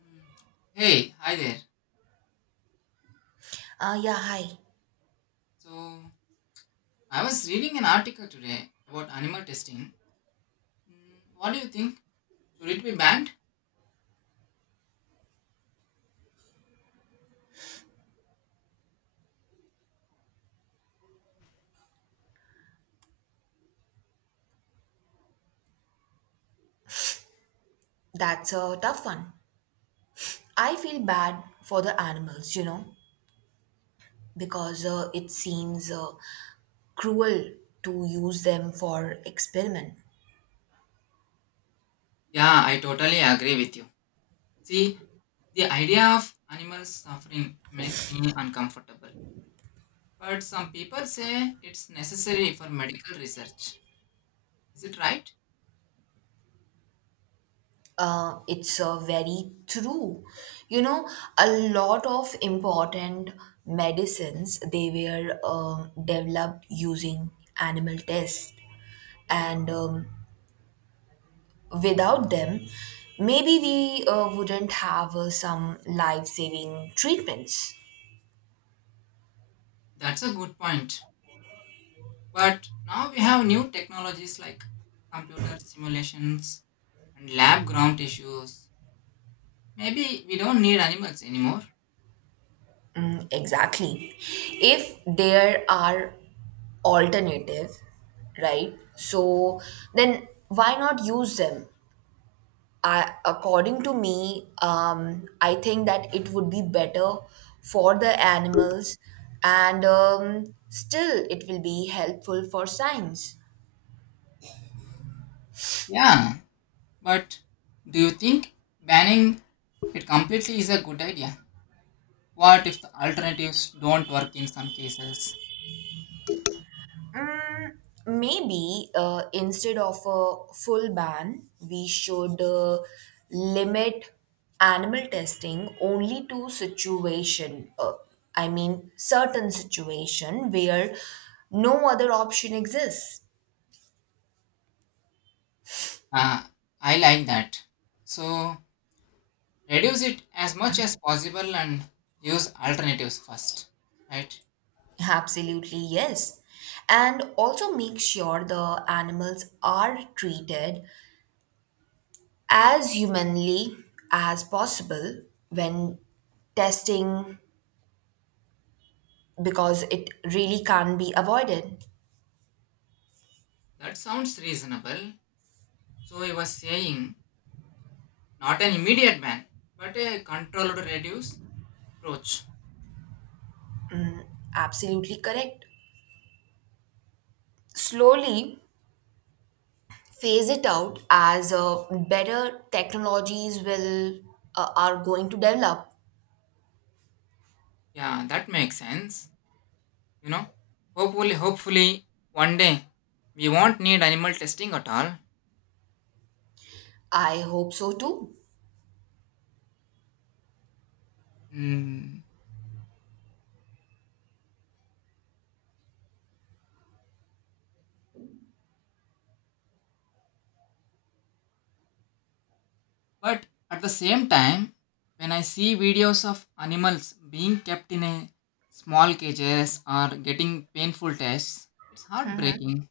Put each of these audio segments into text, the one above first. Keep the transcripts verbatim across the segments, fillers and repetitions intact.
Mm. Hey, hi there. Uh, yeah, hi. So, I was reading an article today about animal testing. Mm, What do you think? Should it be banned? That's a tough one. I feel bad for the animals, you know, because uh, it seems uh, cruel to use them for experiment. Yeah, I totally agree with you. See, the idea of animals suffering makes me uncomfortable. But some people say it's necessary for medical research. Is it right? Uh, it's uh, very true. You know, a lot of important medicines they were um, developed using animal tests, and um, without them, maybe we uh, wouldn't have uh, some life-saving treatments. That's a good point. But now we have new technologies like computer simulations and lab ground tissues. Maybe we don't need animals anymore. Exactly. If there are alternative, right? So then why not use them? I, according to me, um, I think that it would be better for the animals, and um, still it will be helpful for science. Yeah, but do you think banning it completely is a good idea? What if the alternatives don't work in some cases? Maybe uh, instead of a full ban, we should uh, limit animal testing only to situation. Uh, I mean, certain situation where no other option exists. Ah, I like that. So reduce it as much as possible and use alternatives first, right? Absolutely yes, and also make sure the animals are treated as humanly as possible when testing because it really can't be avoided. That sounds reasonable. So I was saying not an immediate ban, but a controlled reduce approach. Absolutely correct. Slowly phase it out as uh, better technologies will uh, are going to develop. Yeah, that makes sense. You know, hopefully, hopefully, one day we won't need animal testing at all. I hope so too. Hmm. But at the same time, when I see videos of animals being kept in a small cages or getting painful tests, it's heartbreaking.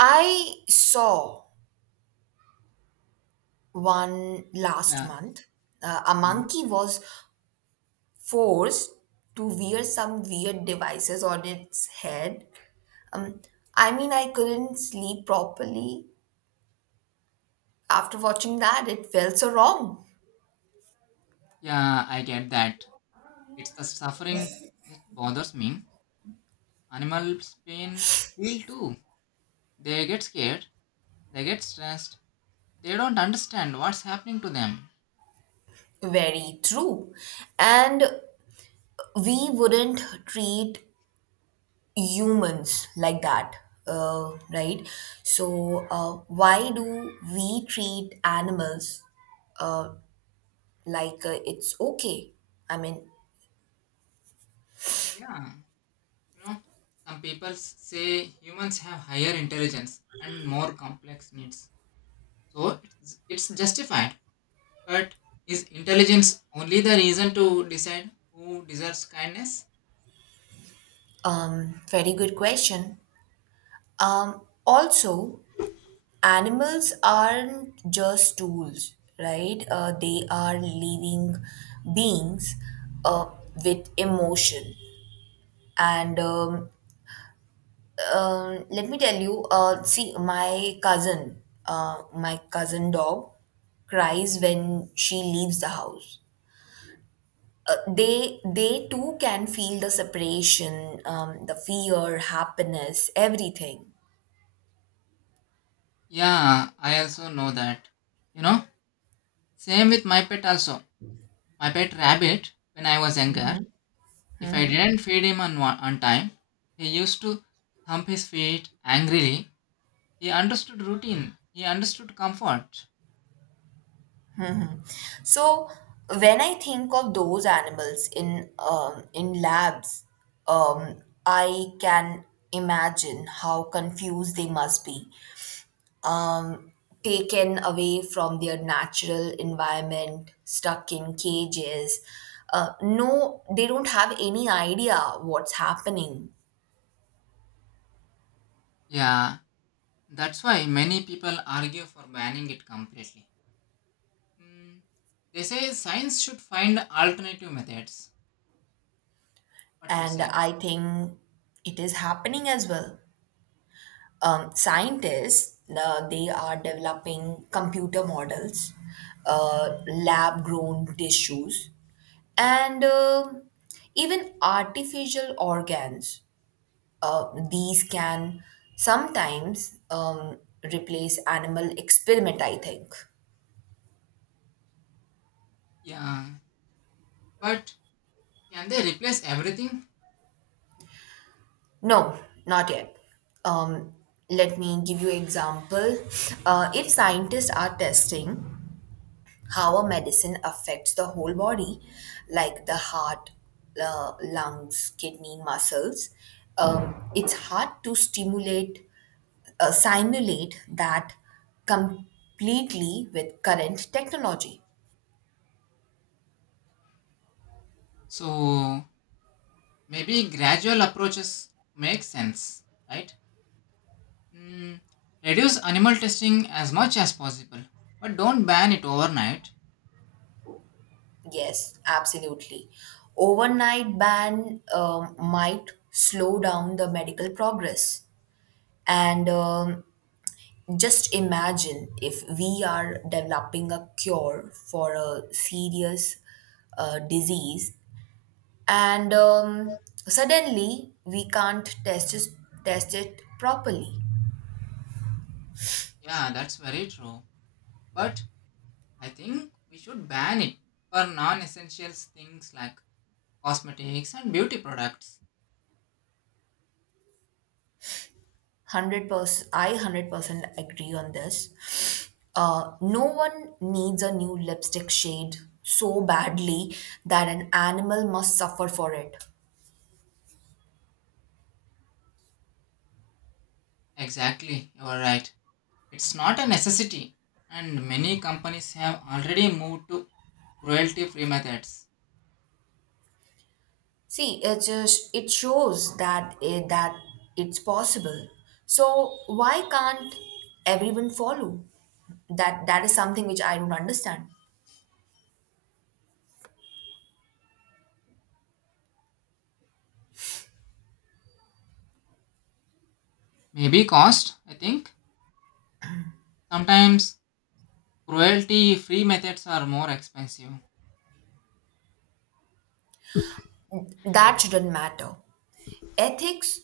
I saw one last Yeah, month. Uh, a yeah, monkey was forced to wear some weird devices on its head. Um, I mean, I couldn't sleep properly after watching that. It felt so wrong. yeah, I get that. It's the suffering that bothers me. Animals pain feel too. They get scared. They get stressed. They don't understand what's happening to them. Very true. And we wouldn't treat humans like that, uh, right, so uh, why do we treat animals uh, like uh, it's okay, i mean Yeah, you know, some people say humans have higher intelligence and more complex needs. So it's, it's justified. But is intelligence only the reason to decide who deserves kindness? um, Very good question. um, Also, animals aren't just tools, right? Uh, they are living beings uh, with emotion and um, Um, let me tell you. Uh, see, my cousin, uh, my cousin dog cries when she leaves the house. Uh, they they too can feel the separation, um, the fear, happiness, everything. Yeah, I also know that. You know, same with my pet also. My pet rabbit, when I was younger, if I didn't feed him on, wa- on time, he used to thump his feet angrily. He understood routine, he understood comfort. So when I think of those animals in um, in labs, um, I can imagine how confused they must be, um, taken away from their natural environment, stuck in cages. Uh, no, they don't have any idea what's happening. Yeah, that's why many people argue for banning it completely. Mm, they say science should find alternative methods. What you And say? I think it is happening as well. Um, scientists, uh, they are developing computer models, uh, lab grown tissues, and um even artificial organs. Uh, these can sometimes um, replace animal experiment, i think Yeah, but can they replace everything? No, not yet. um, Let me give you example. Uh, if scientists are testing how a medicine affects the whole body, like the heart, uh, lungs, kidney, muscles, um, it's hard to stimulate uh, simulate that completely with current technology. So maybe gradual approaches make sense, right? Mm, reduce animal testing as much as possible, but don't ban it overnight. Yes, absolutely. Overnight ban um, might slow down the medical progress. And um, just imagine if we are developing a cure for a serious uh, disease, and um, suddenly we can't test it, test it properly. Yeah, that's very true. But I think we should ban it for non-essential things like cosmetics and beauty products. Hundred percent, I hundred percent agree on this. Uh, no one needs a new lipstick shade so badly that an animal must suffer for it. Exactly, you are right. It's not a necessity, and many companies have already moved to cruelty-free methods. See, it just it shows that it, that it's possible. So why can't everyone follow? That that is something which I don't understand. Maybe cost, I think. Sometimes cruelty free methods are more expensive. That shouldn't matter. Ethics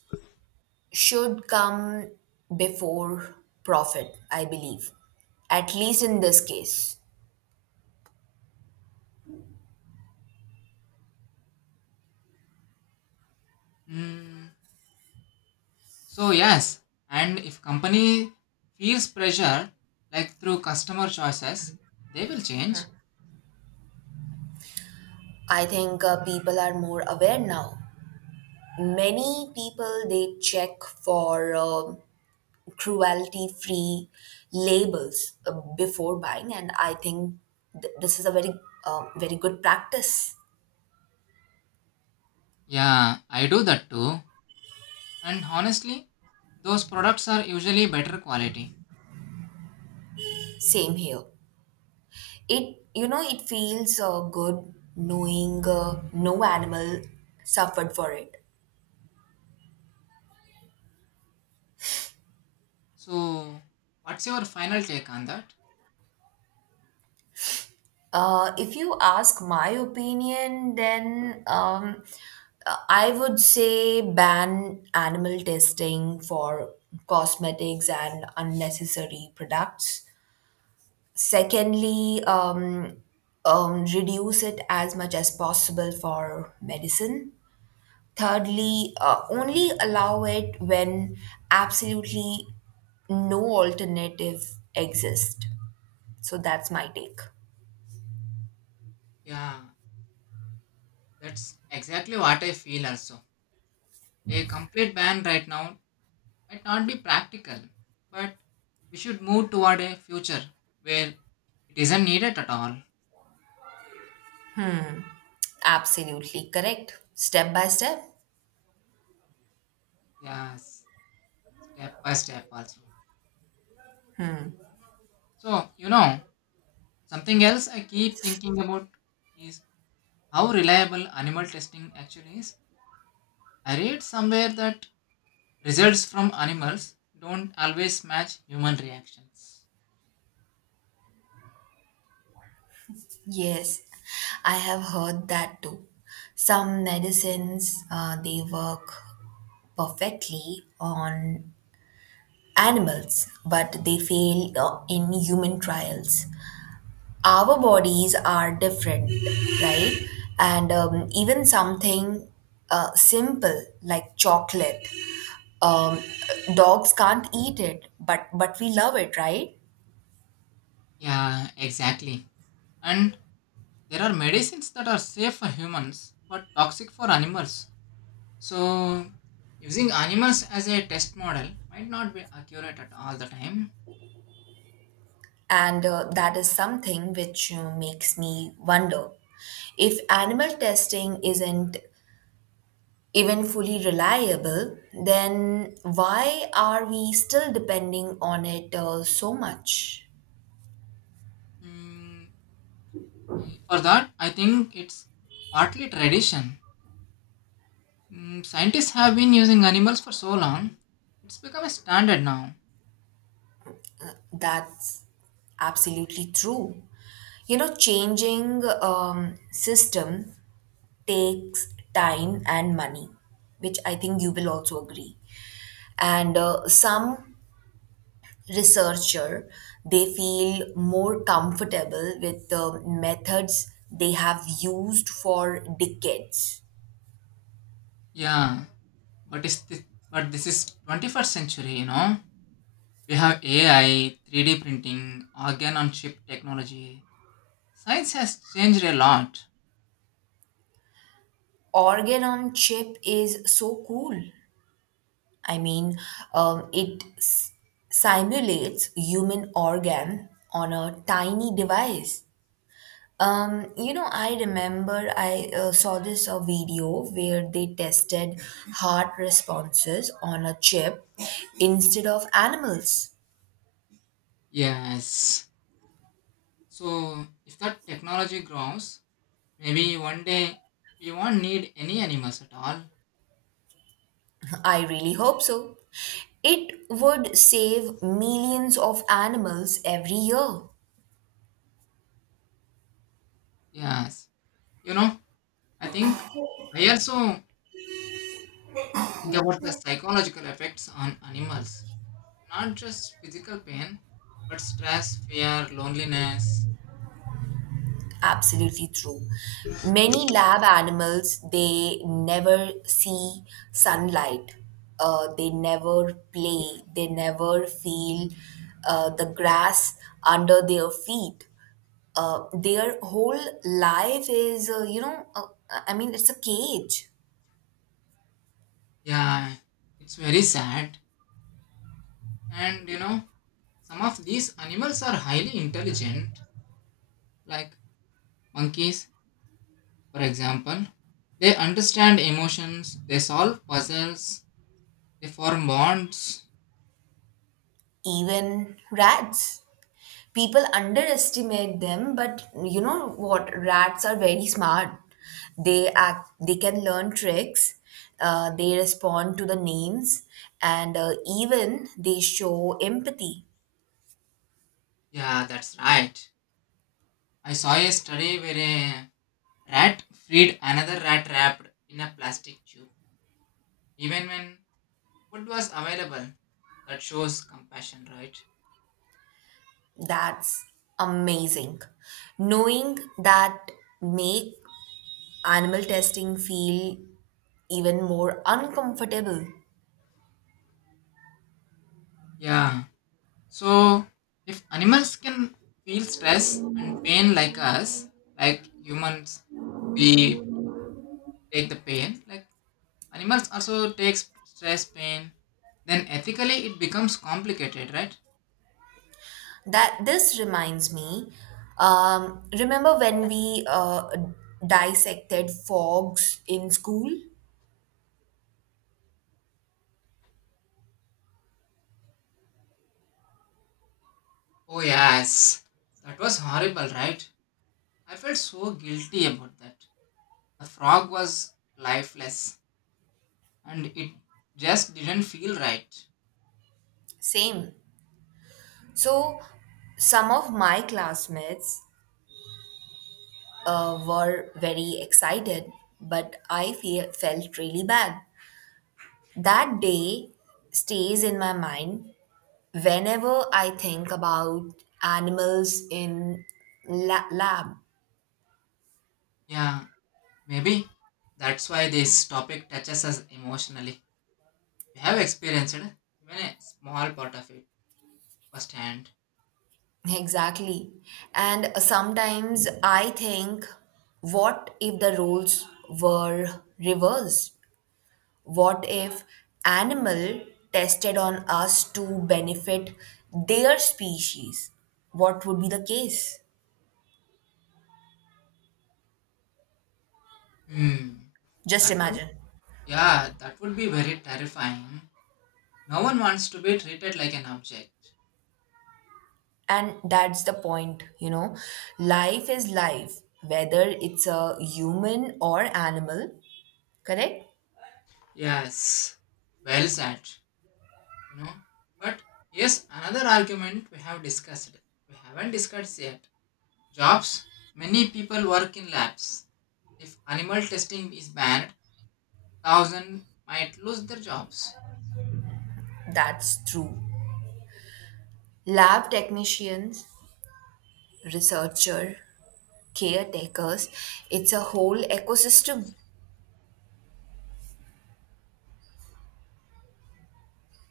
should come before profit, I believe. At least in this case. Hmm. So, yes, and if company feels pressure, like through customer choices, they will change. I think uh, people are more aware now. Many people they check for um cruelty free labels uh, before buying, and I think th- this is a very um very good practice. Yeah, I do that too. And honestly, those products are usually better quality. Same here. It you know it feels uh, good knowing uh, no animal suffered for it. So, what's your final take on that? Uh, if you ask my opinion, then um, Uh, I would say ban animal testing for cosmetics and unnecessary products. Secondly, um, um, reduce it as much as possible for medicine. Thirdly, uh, only allow it when absolutely no alternative exists. So that's my take. Yeah, that's exactly what I feel also. A complete ban right now might not be practical, but we should move toward a future where it isn't needed at all. Absolutely correct. Step by step. Yes, step by step also. So, you know, something else I keep thinking about is how reliable animal testing actually is. I read somewhere that results from animals don't always match human reactions. Yes, I have heard that too. Some medicines uh, they work perfectly on animals, but they fail uh, in human trials. Our bodies are different, right? And um, even something uh, simple like chocolate, um, dogs can't eat it, but but we love it, right? Yeah, exactly. And there are medicines that are safe for humans but toxic for animals. So, using animals as a test model might not be accurate at all the time. And uh, that is something which uh, makes me wonder if animal testing isn't even fully reliable, then why are we still depending on it uh, so much? Mm, I- for that, I think it's partly tradition. Mm, scientists have been using animals for so long, it's become a standard now. That's absolutely true. You know, changing um, system takes time and money, which I think you will also agree. And uh, some researcher, they feel more comfortable with the methods they have used for decades. Yeah, but it's thi- but this is twenty-first century, you know. We have A I, three D printing, organ on chip technology. Science has changed a lot. Organ on chip is so cool. I mean, um, it s- simulates human organ on a tiny device. Um, you know, I remember I uh, saw this a video where they tested heart responses on a chip instead of animals. Yes. So if that technology grows, maybe one day we won't need any animals at all. I really hope so. It would save millions of animals every year. Yes. You know, I think I also think about the psychological effects on animals. Not just physical pain, but stress, fear, loneliness. Absolutely true. Many lab animals, they never see sunlight. Uh, they never play. They never feel uh, the grass under their feet. Uh, their whole life is, uh, you know, uh, I mean, it's a cage. Yeah, it's very sad. And you know, some of these animals are highly intelligent, like monkeys, for example. They understand emotions, they solve puzzles, they form bonds. Even rats. People underestimate them, but you know what, rats are very smart. They act they can learn tricks. Uh, they respond to the names, and uh, even they show empathy. Yeah, that's right. I saw a study where a rat freed another rat wrapped in a plastic tube. Even when food was available. That shows compassion, right? That's amazing. Knowing that make animal testing feel even more uncomfortable. Yeah. So if animals can feel stress and pain like us, like humans, we take the pain. Like animals also takes stress, pain. Then ethically, it becomes complicated, right? That This reminds me, um, remember when we uh, dissected fogs in school. Oh yes, that was horrible, right? I felt so guilty about that. The frog was lifeless, and it just didn't feel right. Same. So some of my classmates uh, were very excited, but i feel, felt really bad. That day stays in my mind whenever I think about animals in la- lab. Yeah. Maybe that's why this topic touches us emotionally. We have experienced even a small part of it firsthand. Exactly. And sometimes I think, what if the roles were reversed? What if animal tested on us to benefit their species? What would be the case? Hmm. Just That would, imagine. yeah, that would be very terrifying. No one wants to be treated like an object. And that's the point, you know. Life is life, whether it's a human or animal, correct? Yes, well said. You know, but yes, another argument we have discussed. We haven't discussed yet. Jobs. Many people work in labs. If animal testing is banned, thousand might lose their jobs. That's true. Lab technicians, researcher, caretakers, it's a whole ecosystem.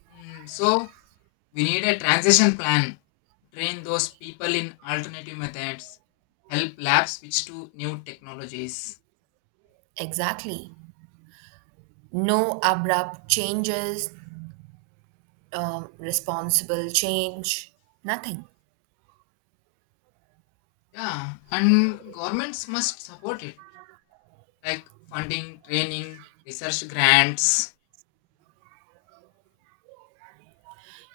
Mm, so we need a transition plan. Train those people in alternative methods. Help labs switch to new technologies. Exactly. No abrupt changes, um, responsible change, nothing. Yeah, and governments must support it, like funding, training, research grants.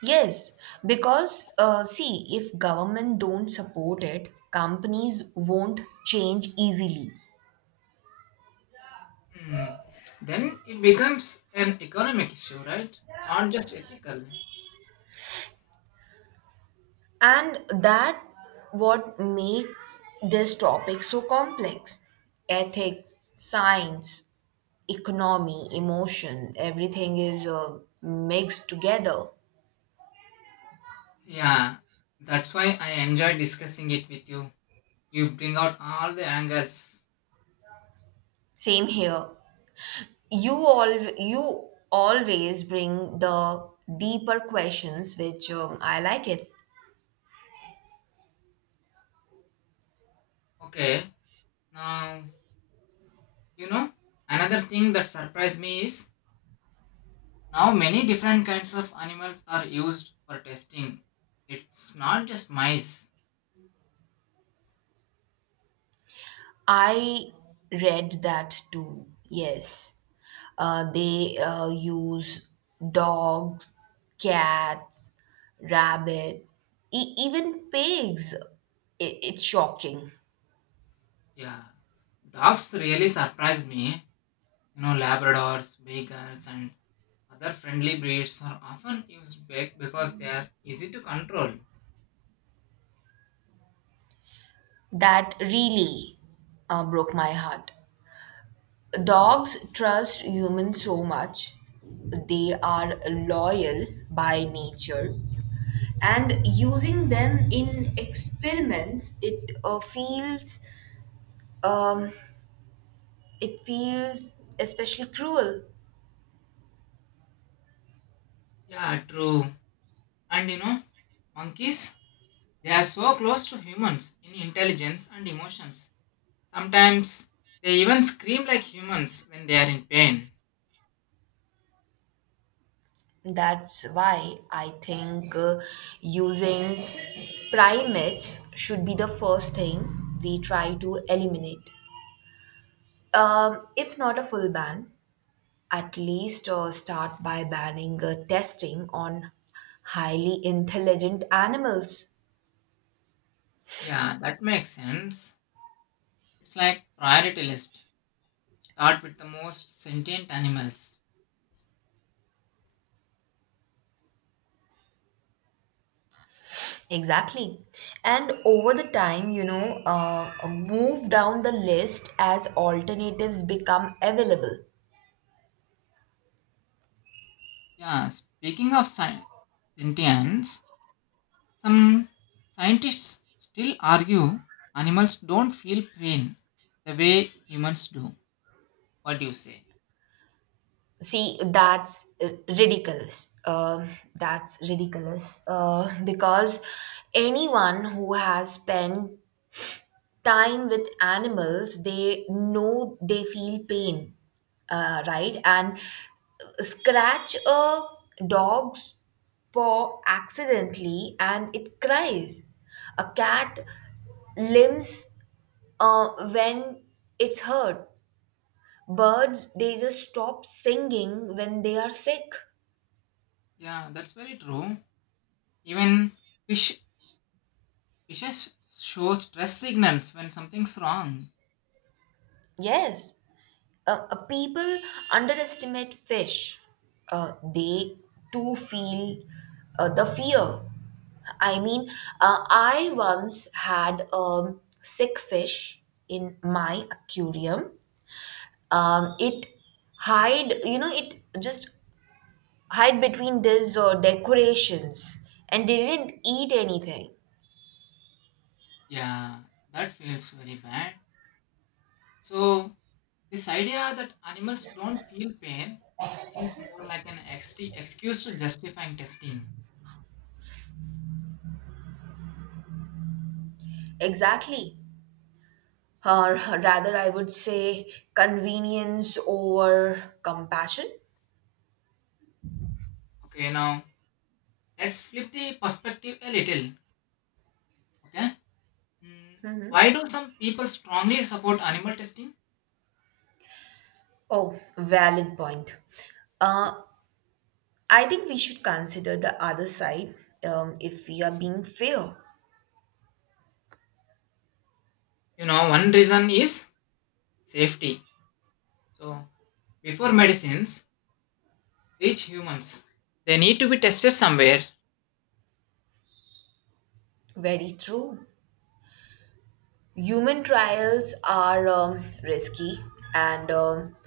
Yes, because uh, see, if government don't support it, companies won't change easily, Hmm. Then it becomes an economic issue, right? Not just ethical. and that what make this topic so complex. Ethics, science, economy, emotion, everything is uh, mixed together. Yeah, that's why I enjoy discussing it with you. You bring out all the angles. Same here. You all you always bring the deeper questions, which um, I like it. Okay, now you know, another thing that surprised me is now many different kinds of animals are used for testing. It's not just mice. I read that too. Yes, uh, they uh, use dogs, cats, rabbit, e- even pigs. I- it's shocking. Yeah. Dogs really surprised me. You know, Labradors, Beagles, and other friendly breeds are often used back because they are easy to control. That really uh, broke my heart. Dogs trust humans so much. They are loyal by nature. And using them in experiments, it uh, feels um, it feels especially cruel. Yeah, true. And you know, monkeys, they are so close to humans in intelligence and emotions. Sometimes they even scream like humans when they are in pain. That's why I think uh, using primates should be the first thing we try to eliminate, um, if not a full ban, at least uh, start by banning uh, testing on highly intelligent animals. Yeah, that makes sense. It's like priority list. Start with the most sentient animals. Exactly. And over the time, you know, uh, move down the list as alternatives become available. Yeah, speaking of sci- sentience, some scientists still argue animals don't feel pain the way humans do. What do you say? See, that's r- ridiculous. Um that's ridiculous uh, because anyone who has spent time with animals, they know they feel pain, uh, right? And scratch a dog's paw accidentally and it cries. A cat limps uh, when it's hurt. Birds, they just stop singing when they are sick. Yeah, that's very true. Even fish fishes show stress signals when something's wrong. Yes. Uh, uh, people underestimate fish. Uh, they too feel uh, the fear. I mean, uh, I once had a sick fish in my aquarium. Um, it hide, you know, it just hide between these uh, decorations and didn't eat anything. Yeah, that feels very bad. So this idea that animals don't feel pain seems more like an ext- excuse to justifying testing. Exactly. Or rather, I would say convenience over compassion. Okay, now let's flip the perspective a little. Okay, Mm, why do some people strongly support animal testing? Oh, valid point. Uh, I think we should consider the other side, um, if we are being fair. You know, one reason is safety. So, before medicines reach humans, they need to be tested somewhere. Very true. Human trials are um, risky, and um,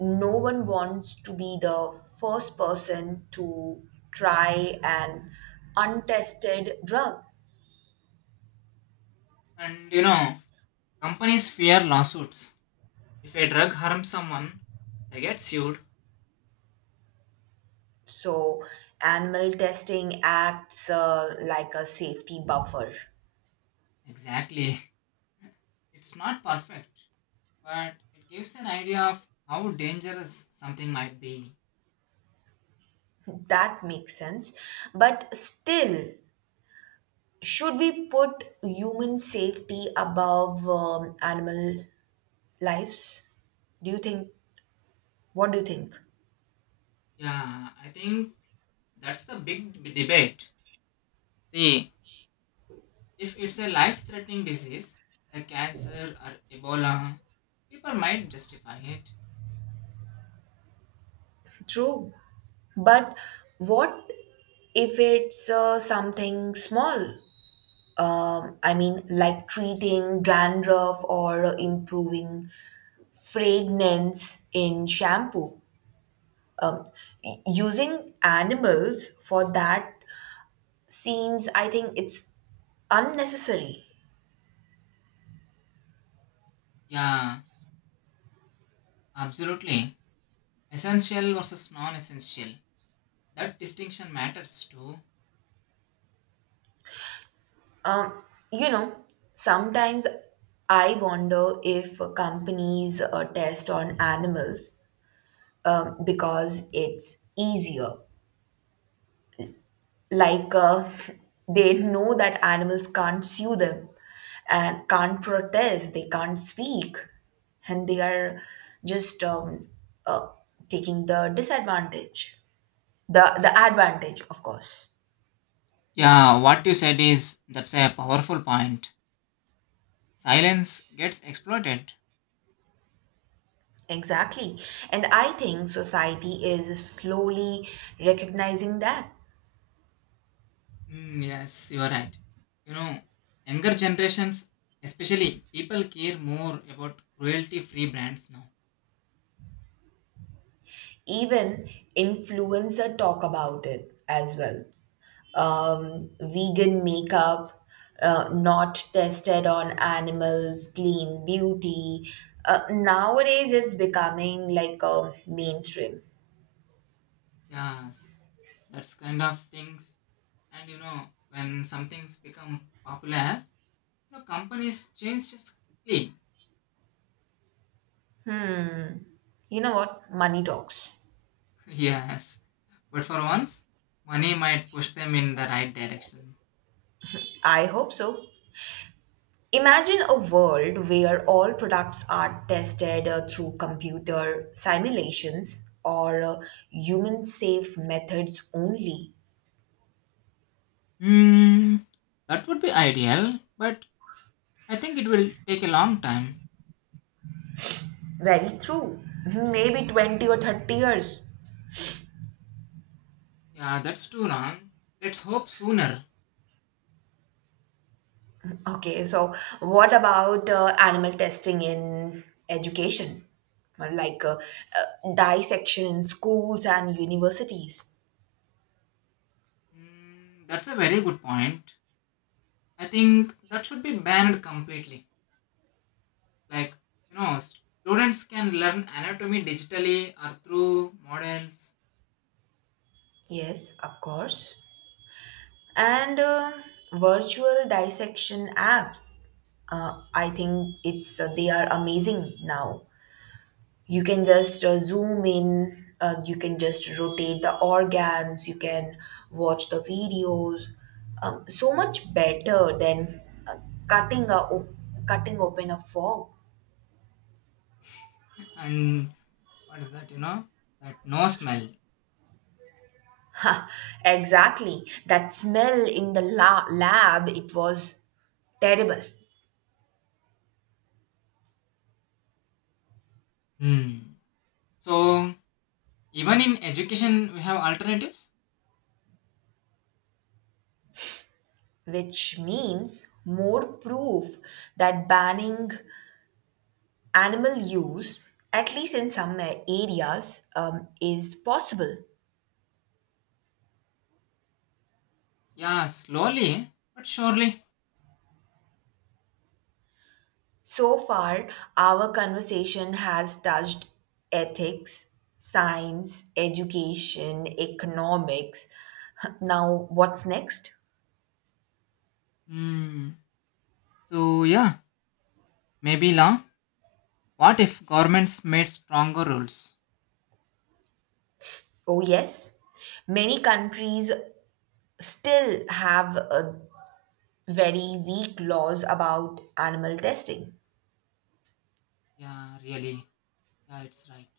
no one wants to be the first person to try an untested drug. And you know, companies fear lawsuits. If a drug harms someone, they get sued. So, animal testing acts uh, like a safety buffer. Exactly. It's not perfect but it gives an idea of how dangerous something might be. That makes sense. But still, should we put human safety above um, animal lives? Do you think? What do you think? Yeah, I think that's the big d- debate. See, if it's a life threatening disease, like cancer or Ebola, people might justify it. True, but what if it's uh, something small? Um, I mean, like treating dandruff or improving fragrance in shampoo. Um, y- Using animals for that seems, I think, it's unnecessary. Yeah, absolutely. Essential versus non essential. That distinction matters too. Um, you know, sometimes I wonder if companies uh, test on animals um, because it's easier, like uh, they know that animals can't sue them and can't protest, they can't speak, and they are just um, uh, taking the disadvantage, the the advantage of course. Yeah, what you said is that's a powerful point. Silence gets exploited. Exactly. And I think society is slowly recognizing that. Mm, yes, you are right. You know, younger generations, especially people care more about cruelty free brands now. Even influencer talk about it as well. Um, vegan makeup, uh, not tested on animals, clean beauty. Uh, nowadays, it's becoming like a mainstream. Yes, that's kind of things. And you know, when something's become popular, you know, companies change just quickly. You know what? Money talks. Yes, but for once, money might push them in the right direction. I hope so. Imagine a world where all products are tested uh, through computer simulations or uh, human safe methods only. Hmm, that would be ideal, but I think it will take a long time. Very true. Maybe twenty or thirty years. Yeah, that's too long. Let's hope sooner. Okay, so what about uh, animal testing in education? Like uh, uh, dissection in schools and universities? Mm, that's a very good point. I think that should be banned completely. Like, you know, students can learn anatomy digitally or through models. Yes, of course. And uh, virtual dissection apps. Uh, I think it's uh, they are amazing now. You can just uh, zoom in, uh, you can just rotate the organs, you can watch the videos, um, so much better than uh, cutting a op- cutting open a fog. And what is that, you know, that no smell. Ha, exactly, that smell in the la- lab, it was terrible. Hmm. So, even in education, we have alternatives. Which means more proof that banning animal use at least in some areas um, is possible. Yeah, slowly but surely. So far, our conversation has touched ethics, science, education, economics. Now, what's next? Hmm. So, yeah, maybe law. What if governments made stronger rules? Oh, yes, many countries still have uh, very weak laws about animal testing. Yeah, really. Yeah, it's right.